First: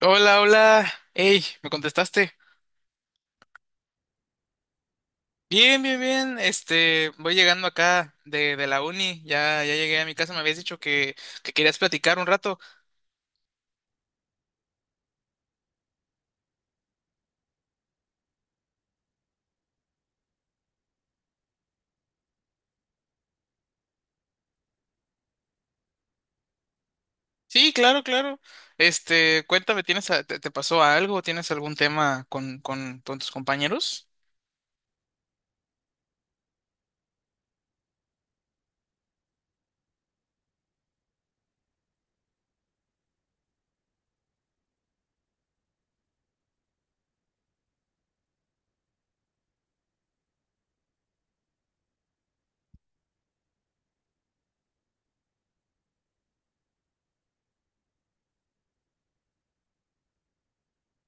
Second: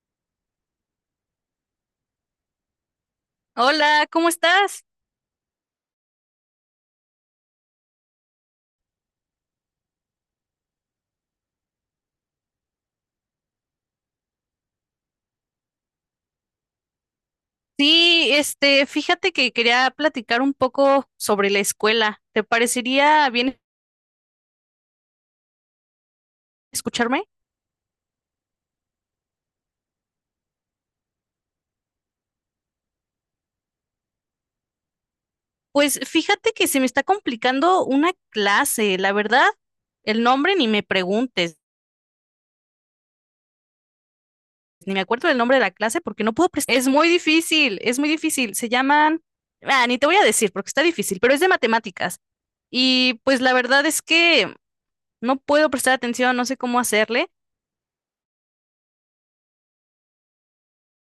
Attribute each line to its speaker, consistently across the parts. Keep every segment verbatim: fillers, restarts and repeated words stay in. Speaker 1: Hola, hola. Hey, ¿me contestaste?
Speaker 2: Hola, ¿cómo estás?
Speaker 1: Bien, bien, bien. Este, voy llegando acá de, de la uni. Ya, ya llegué a mi casa. Me habías dicho que, que querías platicar un rato.
Speaker 2: Sí, este, fíjate que quería platicar un poco sobre la escuela. ¿Te parecería bien escucharme?
Speaker 1: Sí, claro, claro. Este, cuéntame, ¿tienes, a- te, te pasó algo? ¿Tienes algún tema con, con, con tus compañeros?
Speaker 2: Pues fíjate que se me está complicando una clase, la verdad, el nombre ni me preguntes, ni me acuerdo del nombre de la clase porque no puedo prestar. Es muy difícil, es muy difícil. Se llaman, ah, ni te voy a decir porque está difícil, pero es de matemáticas. Y pues la verdad es que no puedo prestar atención, no sé cómo hacerle.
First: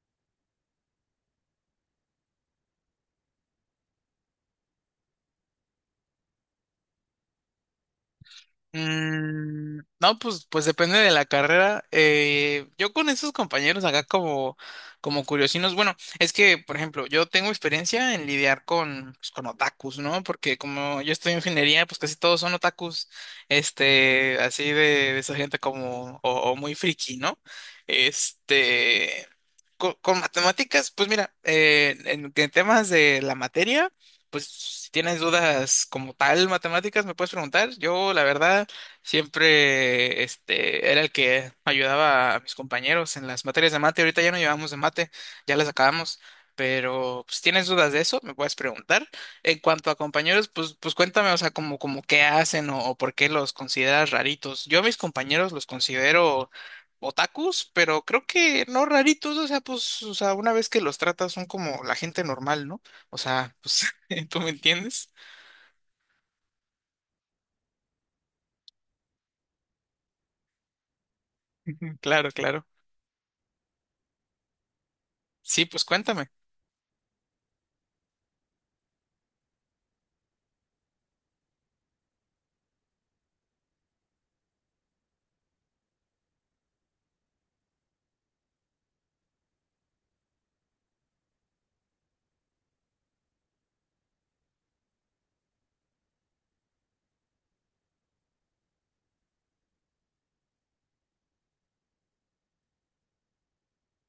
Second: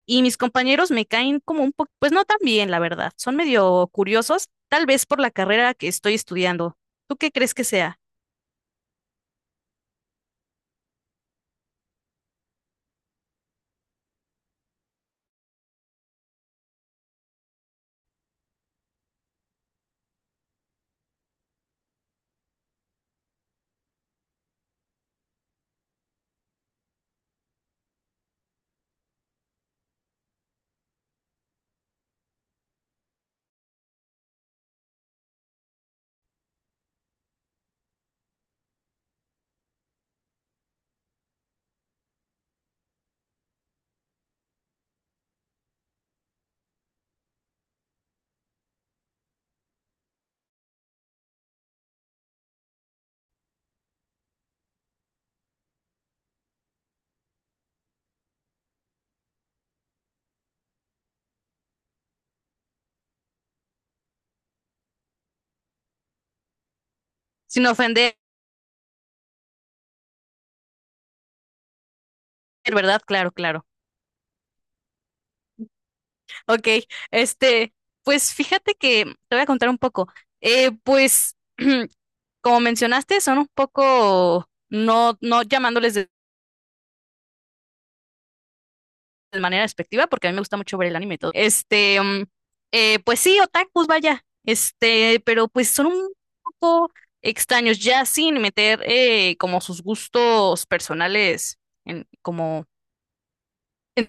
Speaker 2: Y mis compañeros me caen como un poco, pues no tan bien, la verdad. Son medio curiosos, tal vez por la carrera que estoy estudiando. ¿Tú qué crees que sea?
Speaker 1: Mm, no, pues, pues depende de la carrera. Eh, yo con esos compañeros acá como, como curiosinos, bueno, es que, por ejemplo, yo tengo experiencia en lidiar con, pues, con otakus, ¿no? Porque como yo estoy en ingeniería, pues casi todos son otakus, este, así de, de esa gente como, o, o muy friki, ¿no? Este, co- con, matemáticas, pues mira, eh, en en temas de la materia. Pues si tienes dudas como tal matemáticas, me puedes preguntar. Yo, la verdad, siempre este, era el que ayudaba a mis compañeros en las materias de mate. Ahorita ya no llevamos de mate, ya las acabamos. Pero pues, si tienes dudas de eso, me puedes preguntar. En cuanto a compañeros, pues, pues cuéntame, o sea, como, como qué hacen o, o por qué los consideras raritos. Yo a mis compañeros los considero otakus, pero creo que no raritos, o sea, pues, o sea, una vez que los tratas son como la gente normal, ¿no? O sea, pues ¿Tú me entiendes?
Speaker 2: Sin ofender,
Speaker 1: Claro, claro.
Speaker 2: ¿verdad? Claro, claro.
Speaker 1: Sí, pues cuéntame.
Speaker 2: Ok, este, pues fíjate que te voy a contar un poco. Eh, pues, como mencionaste, son un poco, no, no llamándoles de manera despectiva, porque a mí me gusta mucho ver el anime y todo. Este, mm, eh, pues sí, otakus, vaya. Este, pero pues son un poco extraños, ya sin meter eh, como sus gustos personales en, como en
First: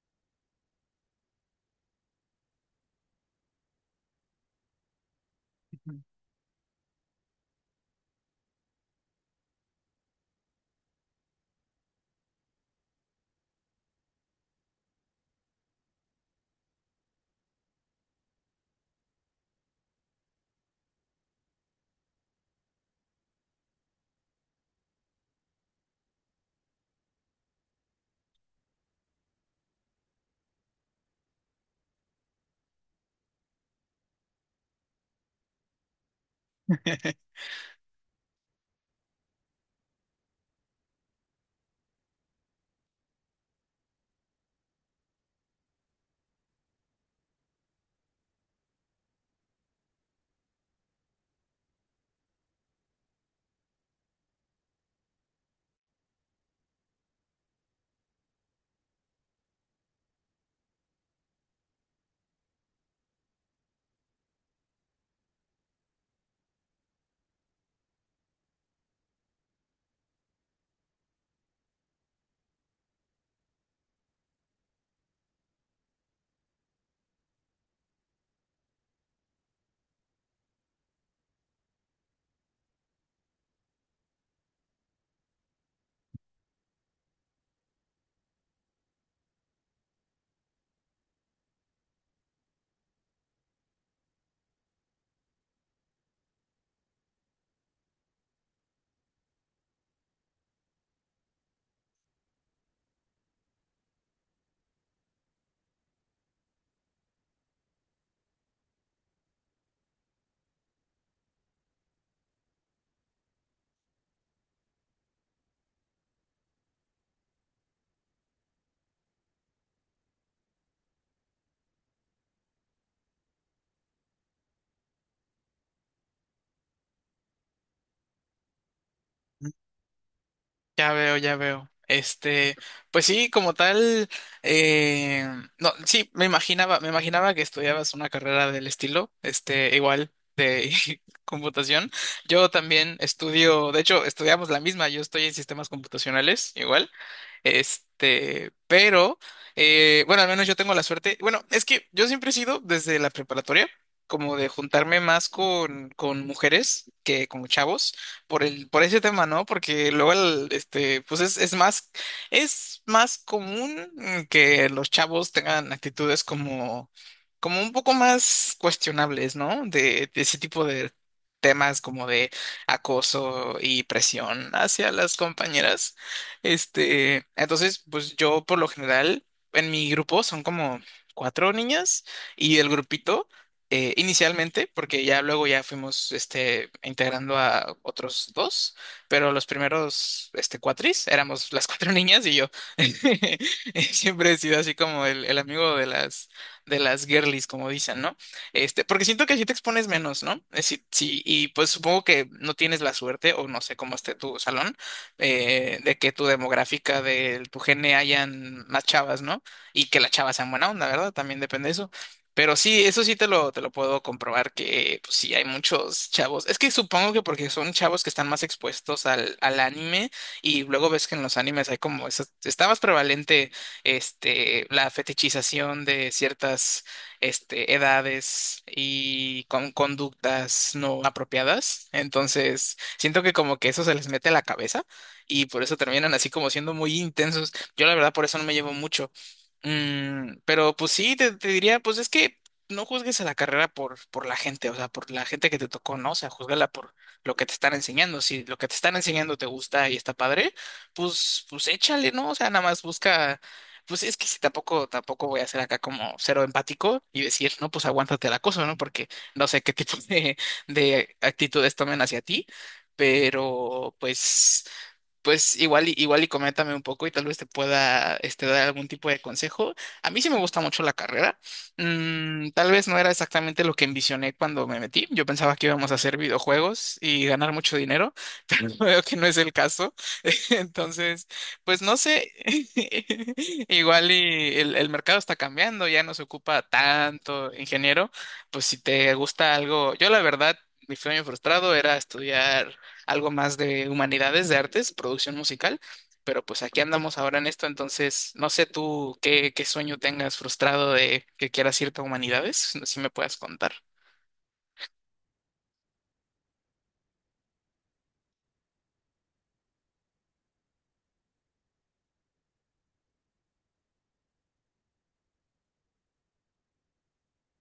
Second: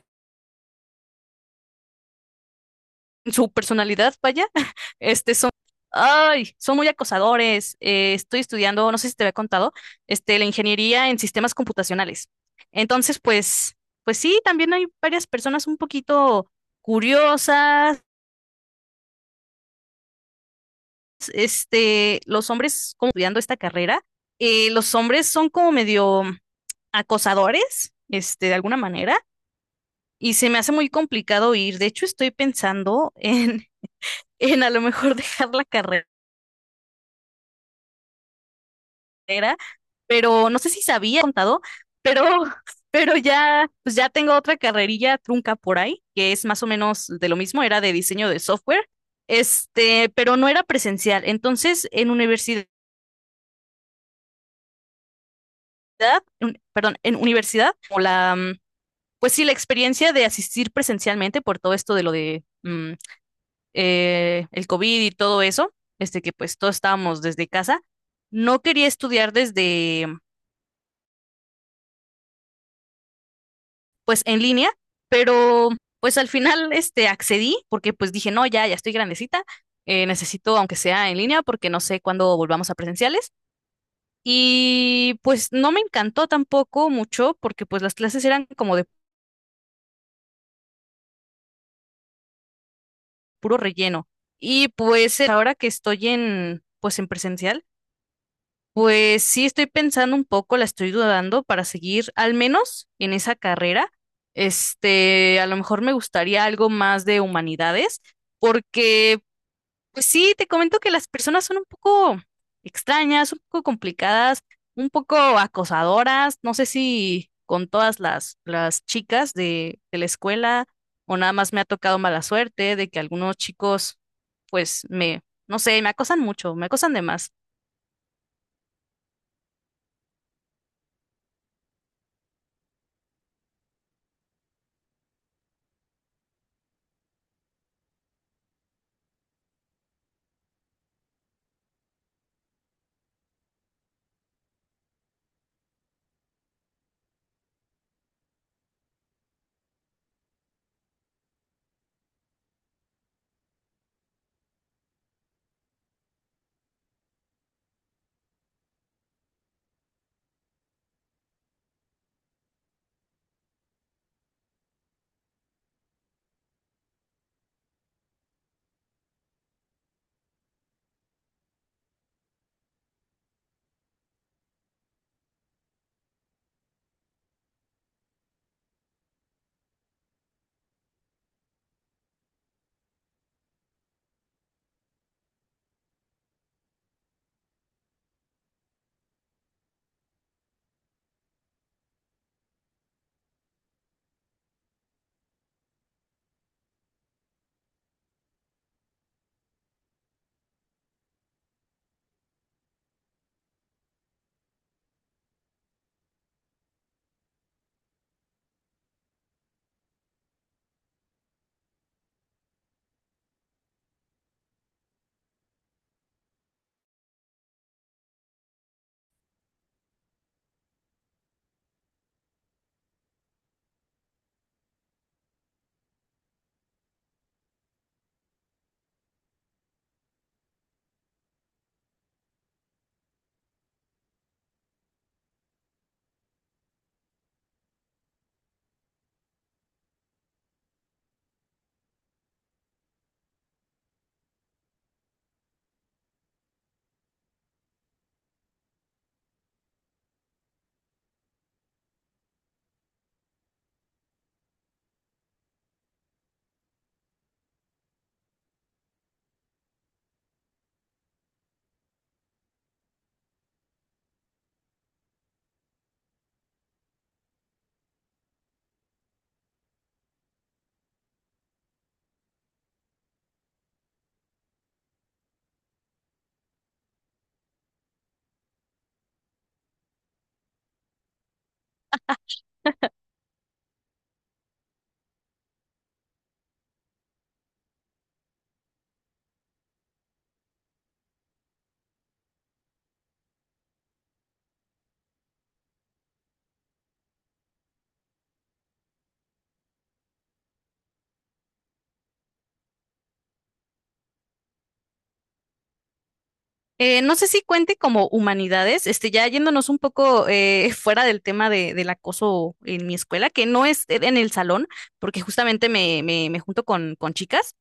Speaker 2: en su personalidad, vaya. Este, son, ay, son muy acosadores. Eh, estoy estudiando, no sé si te había contado, este, la ingeniería en sistemas computacionales. Entonces, pues, pues sí, también hay varias personas un poquito curiosas, este, los hombres como estudiando esta carrera, eh, los hombres son como medio acosadores, este, de alguna manera, y se me hace muy complicado ir. De hecho, estoy pensando en, en a lo mejor dejar la carrera, pero no sé si sabía contado, pero, pero ya, pues ya tengo otra carrerilla trunca por ahí, que es más o menos de lo mismo, era de diseño de software, este, pero no era presencial. Entonces, en universidad, en- perdón, en universidad, como la mm, pues sí, la experiencia de asistir presencialmente por todo esto de lo de mm, eh, el COVID y todo eso, este que pues todos estábamos desde casa, no quería estudiar desde pues en línea, pero pues al final este accedí porque pues dije, no, ya, ya estoy grandecita, eh, necesito aunque sea en línea porque no sé cuándo volvamos a presenciales. Y pues no me encantó tampoco mucho porque pues las clases eran como de puro relleno. Y pues ahora que estoy en pues en presencial, pues sí, estoy pensando un poco, la estoy dudando para seguir al menos en esa carrera. Este, a lo mejor me gustaría algo más de humanidades, porque, pues sí, te comento que las personas son un poco extrañas, un poco complicadas, un poco acosadoras. No sé si con todas las, las chicas de, de la escuela o nada más me ha tocado mala suerte de que algunos chicos, pues me, no sé, me acosan mucho, me acosan de más.
Speaker 1: Ya veo, ya veo. Este, pues sí, como tal, eh, no, sí, me imaginaba, me imaginaba que estudiabas una carrera del estilo, este, igual de computación. Yo también estudio, de hecho, estudiamos la misma, yo estoy en sistemas computacionales, igual. Este, pero, eh, bueno, al menos yo tengo la suerte. Bueno, es que yo siempre he sido desde la preparatoria, como de juntarme más con, con mujeres que con chavos por el, por ese tema, ¿no? Porque luego el, este, pues es, es más, es más común mm, que los chavos tengan actitudes como, como un poco más cuestionables, ¿no? De, de ese tipo de temas como de acoso y presión hacia las compañeras. Este, entonces, pues yo por lo general en mi grupo son como cuatro niñas y el grupito eh, inicialmente, porque ya luego ya fuimos este, integrando a otros dos, pero los primeros este, cuatris éramos las cuatro niñas y yo. Siempre he sido así como el, el amigo de las, de las girlies, como dicen, ¿no? Este, porque siento que si te expones menos, ¿no? Eh, sí, sí, y pues supongo que no tienes la suerte, o no sé cómo esté tu salón, eh, de que tu demográfica, de tu gene hayan más chavas, ¿no? Y que las chavas sean buena onda, ¿verdad? También depende de eso. Pero sí, eso sí te lo, te lo puedo comprobar que pues, sí hay muchos chavos. Es que supongo que porque son chavos que están más expuestos al, al anime y luego ves que en los animes hay como eso, está más prevalente este, la fetichización de ciertas este, edades y con conductas no apropiadas. Entonces, siento que como que eso se les mete a la cabeza y por eso terminan así como siendo muy intensos. Yo la verdad por eso no me llevo mucho. Mm, pero pues sí, te, te diría, pues es que no juzgues a la carrera por, por la gente, o sea, por la gente que te tocó, ¿no? O sea, júzgala por lo que te están enseñando. Si lo que te están enseñando te gusta y está padre, pues, pues échale, ¿no? O sea, nada más busca, pues es que si tampoco, tampoco voy a ser acá como cero empático y decir, no, pues aguántate el acoso, ¿no? Porque no sé qué tipo de, de actitudes tomen hacia ti. Pero pues pues igual y, igual y coméntame un poco y tal vez te pueda este, dar algún tipo de consejo. A mí sí me gusta mucho la carrera. Mm, tal vez no era exactamente lo que envisioné cuando me metí. Yo pensaba que íbamos a hacer videojuegos y ganar mucho dinero, pero veo que no es el caso. Entonces, pues no sé. Igual y el, el mercado está cambiando, ya no se ocupa tanto ingeniero. Pues si te gusta algo, yo la verdad, mi sueño frustrado era estudiar algo más de humanidades, de artes, producción musical, pero pues aquí andamos ahora en esto, entonces no sé tú qué, qué sueño tengas frustrado de que quieras irte a humanidades, si si me puedas contar.
Speaker 2: Eh, no sé si cuente como humanidades, este, ya yéndonos un poco eh, fuera del tema de, del acoso en mi escuela, que no es en el salón, porque justamente me, me, me junto con, con chicas.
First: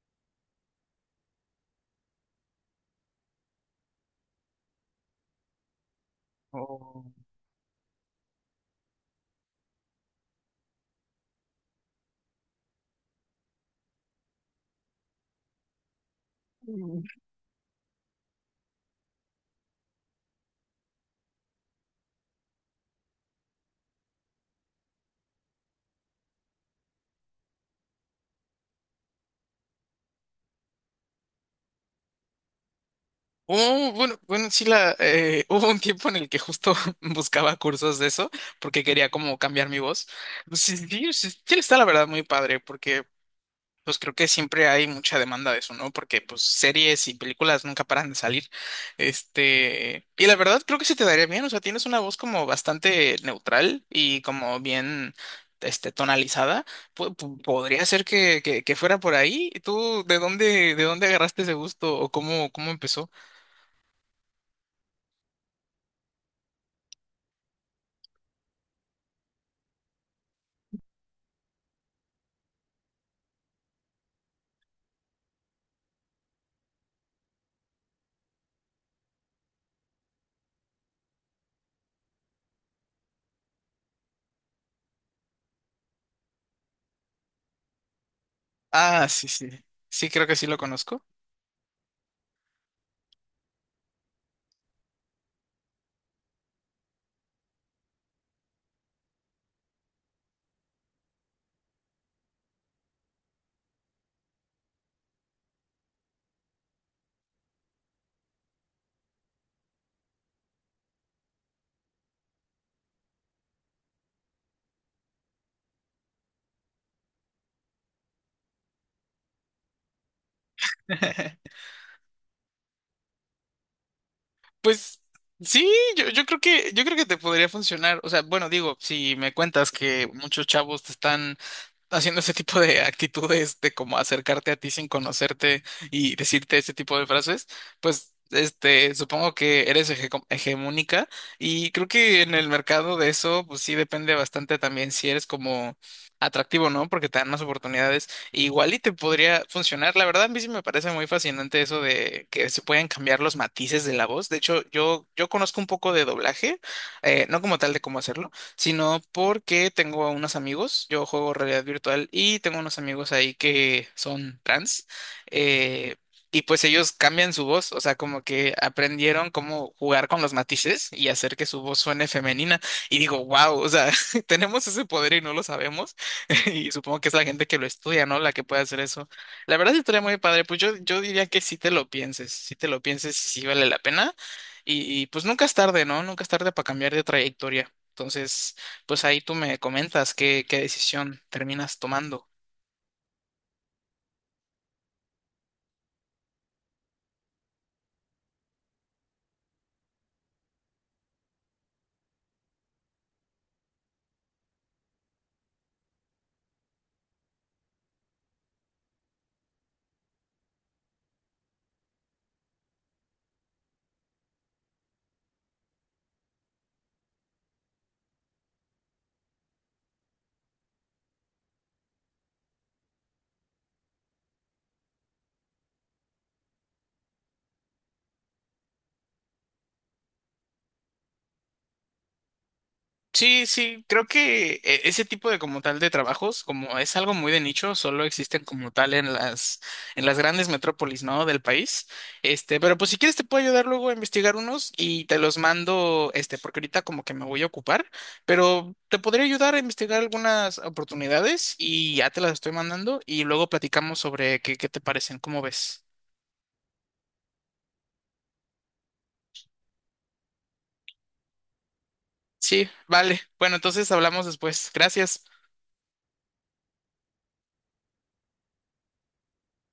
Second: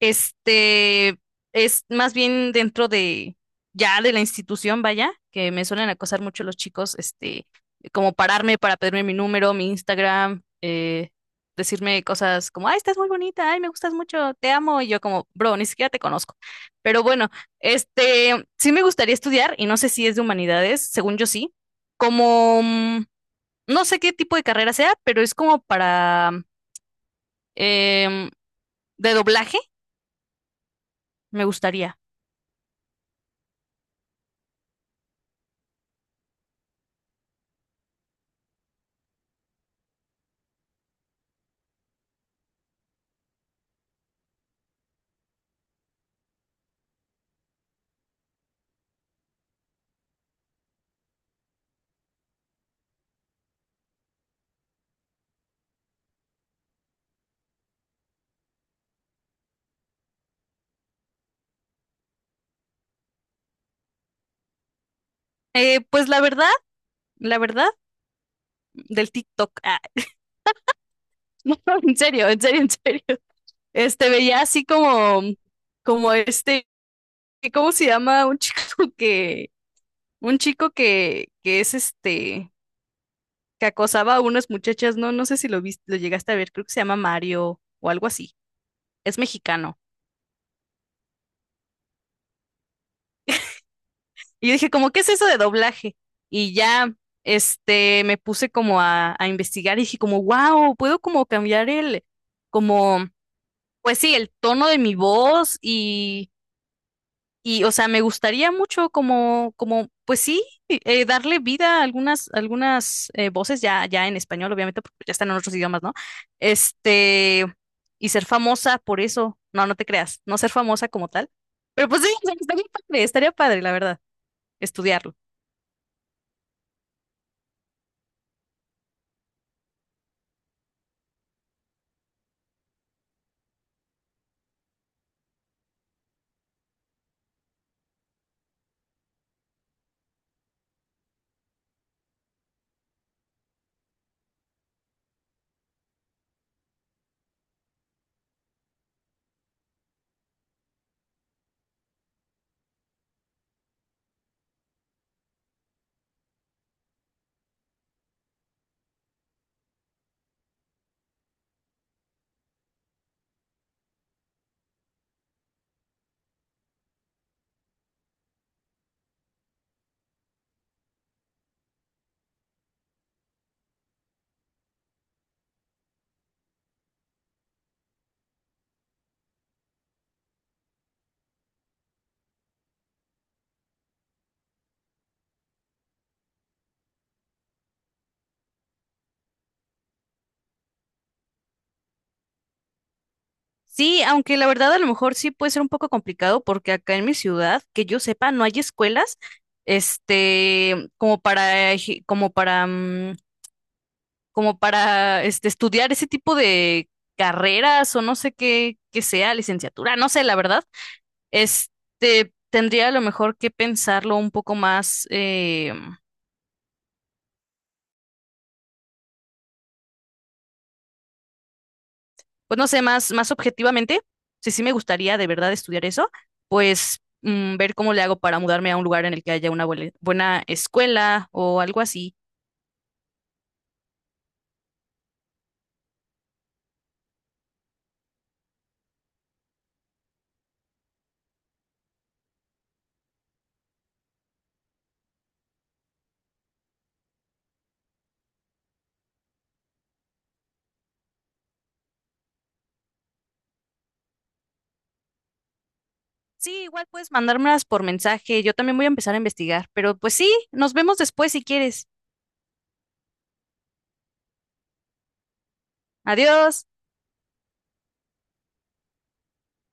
Speaker 2: Este es más bien dentro de ya de la institución, vaya, que me suelen acosar mucho los chicos,
Speaker 1: O-
Speaker 2: este, como pararme para pedirme mi número, mi Instagram, eh, decirme cosas como, ay, estás muy bonita, ay, me gustas mucho, te amo, y yo como, bro, ni siquiera te conozco. Pero bueno, este, sí me gustaría estudiar, y no sé si es de humanidades, según yo sí, como, mm, no sé qué tipo de carrera sea, pero es como para, em, de doblaje, me gustaría.
Speaker 1: Oh, bueno, bueno, sí, la, eh, hubo un tiempo en el que justo buscaba cursos de eso porque quería como cambiar mi voz. Sí, sí, sí, sí está la verdad muy padre porque pues creo que siempre hay mucha demanda de eso, ¿no? Porque pues series y películas nunca paran de salir. Este, y la verdad creo que se te daría bien, o sea, tienes una voz como bastante neutral y como bien este tonalizada. Po- po- podría ser que, que, que fuera por ahí. ¿Tú de dónde de dónde agarraste ese gusto o cómo cómo empezó?
Speaker 2: Eh, pues la verdad, la verdad, del TikTok. Ah, no, en serio, en serio, en serio. Este veía así como, como este, ¿cómo se llama? Un chico que, un chico que, que es este, que acosaba a unas muchachas, no, no sé si lo viste, lo llegaste a ver, creo que se llama Mario o algo así.
Speaker 1: Ah,
Speaker 2: Es
Speaker 1: sí, sí.
Speaker 2: mexicano.
Speaker 1: Sí, creo que sí lo conozco.
Speaker 2: Y yo dije, como, ¿qué es eso de doblaje? Y ya, este, me puse como a, a investigar y dije como, wow, puedo como cambiar el, como pues sí, el tono de mi voz y, y o sea, me gustaría mucho como, como, pues sí, eh, darle vida a algunas, algunas eh, voces ya, ya en español, obviamente, porque ya están en otros idiomas, ¿no? Este, y ser famosa por eso. No, no te creas, no ser famosa como tal. Pero pues sí, o sea, estaría padre, estaría padre, la verdad,
Speaker 1: Pues
Speaker 2: estudiarlo.
Speaker 1: sí, yo, yo creo que yo creo que te podría funcionar. O sea, bueno, digo, si me cuentas que muchos chavos te están haciendo ese tipo de actitudes de como acercarte a ti sin conocerte y decirte ese tipo de frases, pues este, supongo que eres hege- hegemónica y creo que en el mercado de eso, pues sí depende bastante también si eres como atractivo, ¿no? Porque te dan más oportunidades. Igual y te podría funcionar. La verdad, a mí sí me parece muy fascinante eso de que se pueden cambiar los matices de la voz. De hecho, yo, yo conozco un poco de doblaje, eh, no como tal de cómo hacerlo sino porque tengo a unos amigos, yo juego realidad virtual y tengo unos amigos ahí que son trans, eh, y pues ellos cambian su voz, o sea, como que aprendieron cómo jugar con los matices y hacer que su voz suene femenina. Y digo, wow, o sea, tenemos ese poder y no lo sabemos, y supongo que es la gente que lo estudia, ¿no? La que puede hacer eso. La verdad sí estaría muy padre, pues yo, yo diría que si te lo pienses, si te lo pienses, sí vale la pena. Y, y pues nunca es tarde, ¿no? Nunca es tarde para cambiar de trayectoria. Entonces, pues ahí tú me comentas qué, qué decisión terminas tomando.
Speaker 2: Sí, aunque la verdad a lo mejor sí puede ser un poco complicado porque acá en mi ciudad, que yo sepa, no hay escuelas, este, como para, eje- como para, mm, como para este, estudiar ese tipo de carreras o no sé qué, qué sea, licenciatura, no sé, la verdad, este, tendría a lo mejor que pensarlo un poco más, eh, pues no sé, más, más objetivamente, si sí me gustaría de verdad estudiar eso, pues mm, ver cómo le hago para mudarme a un lugar en el que haya una buena, buena escuela o algo así.
Speaker 1: Sí, sí, creo que eh, ese tipo de como tal de trabajos, como es algo muy de nicho, solo existen como tal en las en las grandes metrópolis, ¿no? Del país. Este, pero pues si quieres te puedo ayudar luego a investigar unos y te los mando, este, porque ahorita como que me voy a ocupar, pero te podría ayudar a investigar algunas oportunidades y ya te las estoy mandando y luego platicamos sobre qué, qué te parecen, ¿cómo ves?
Speaker 2: Sí, igual puedes mandármelas por mensaje, yo también voy a empezar a investigar, pero pues sí, nos vemos después si quieres.
Speaker 1: Sí, vale. Bueno, entonces hablamos después. Gracias.
Speaker 2: Adiós.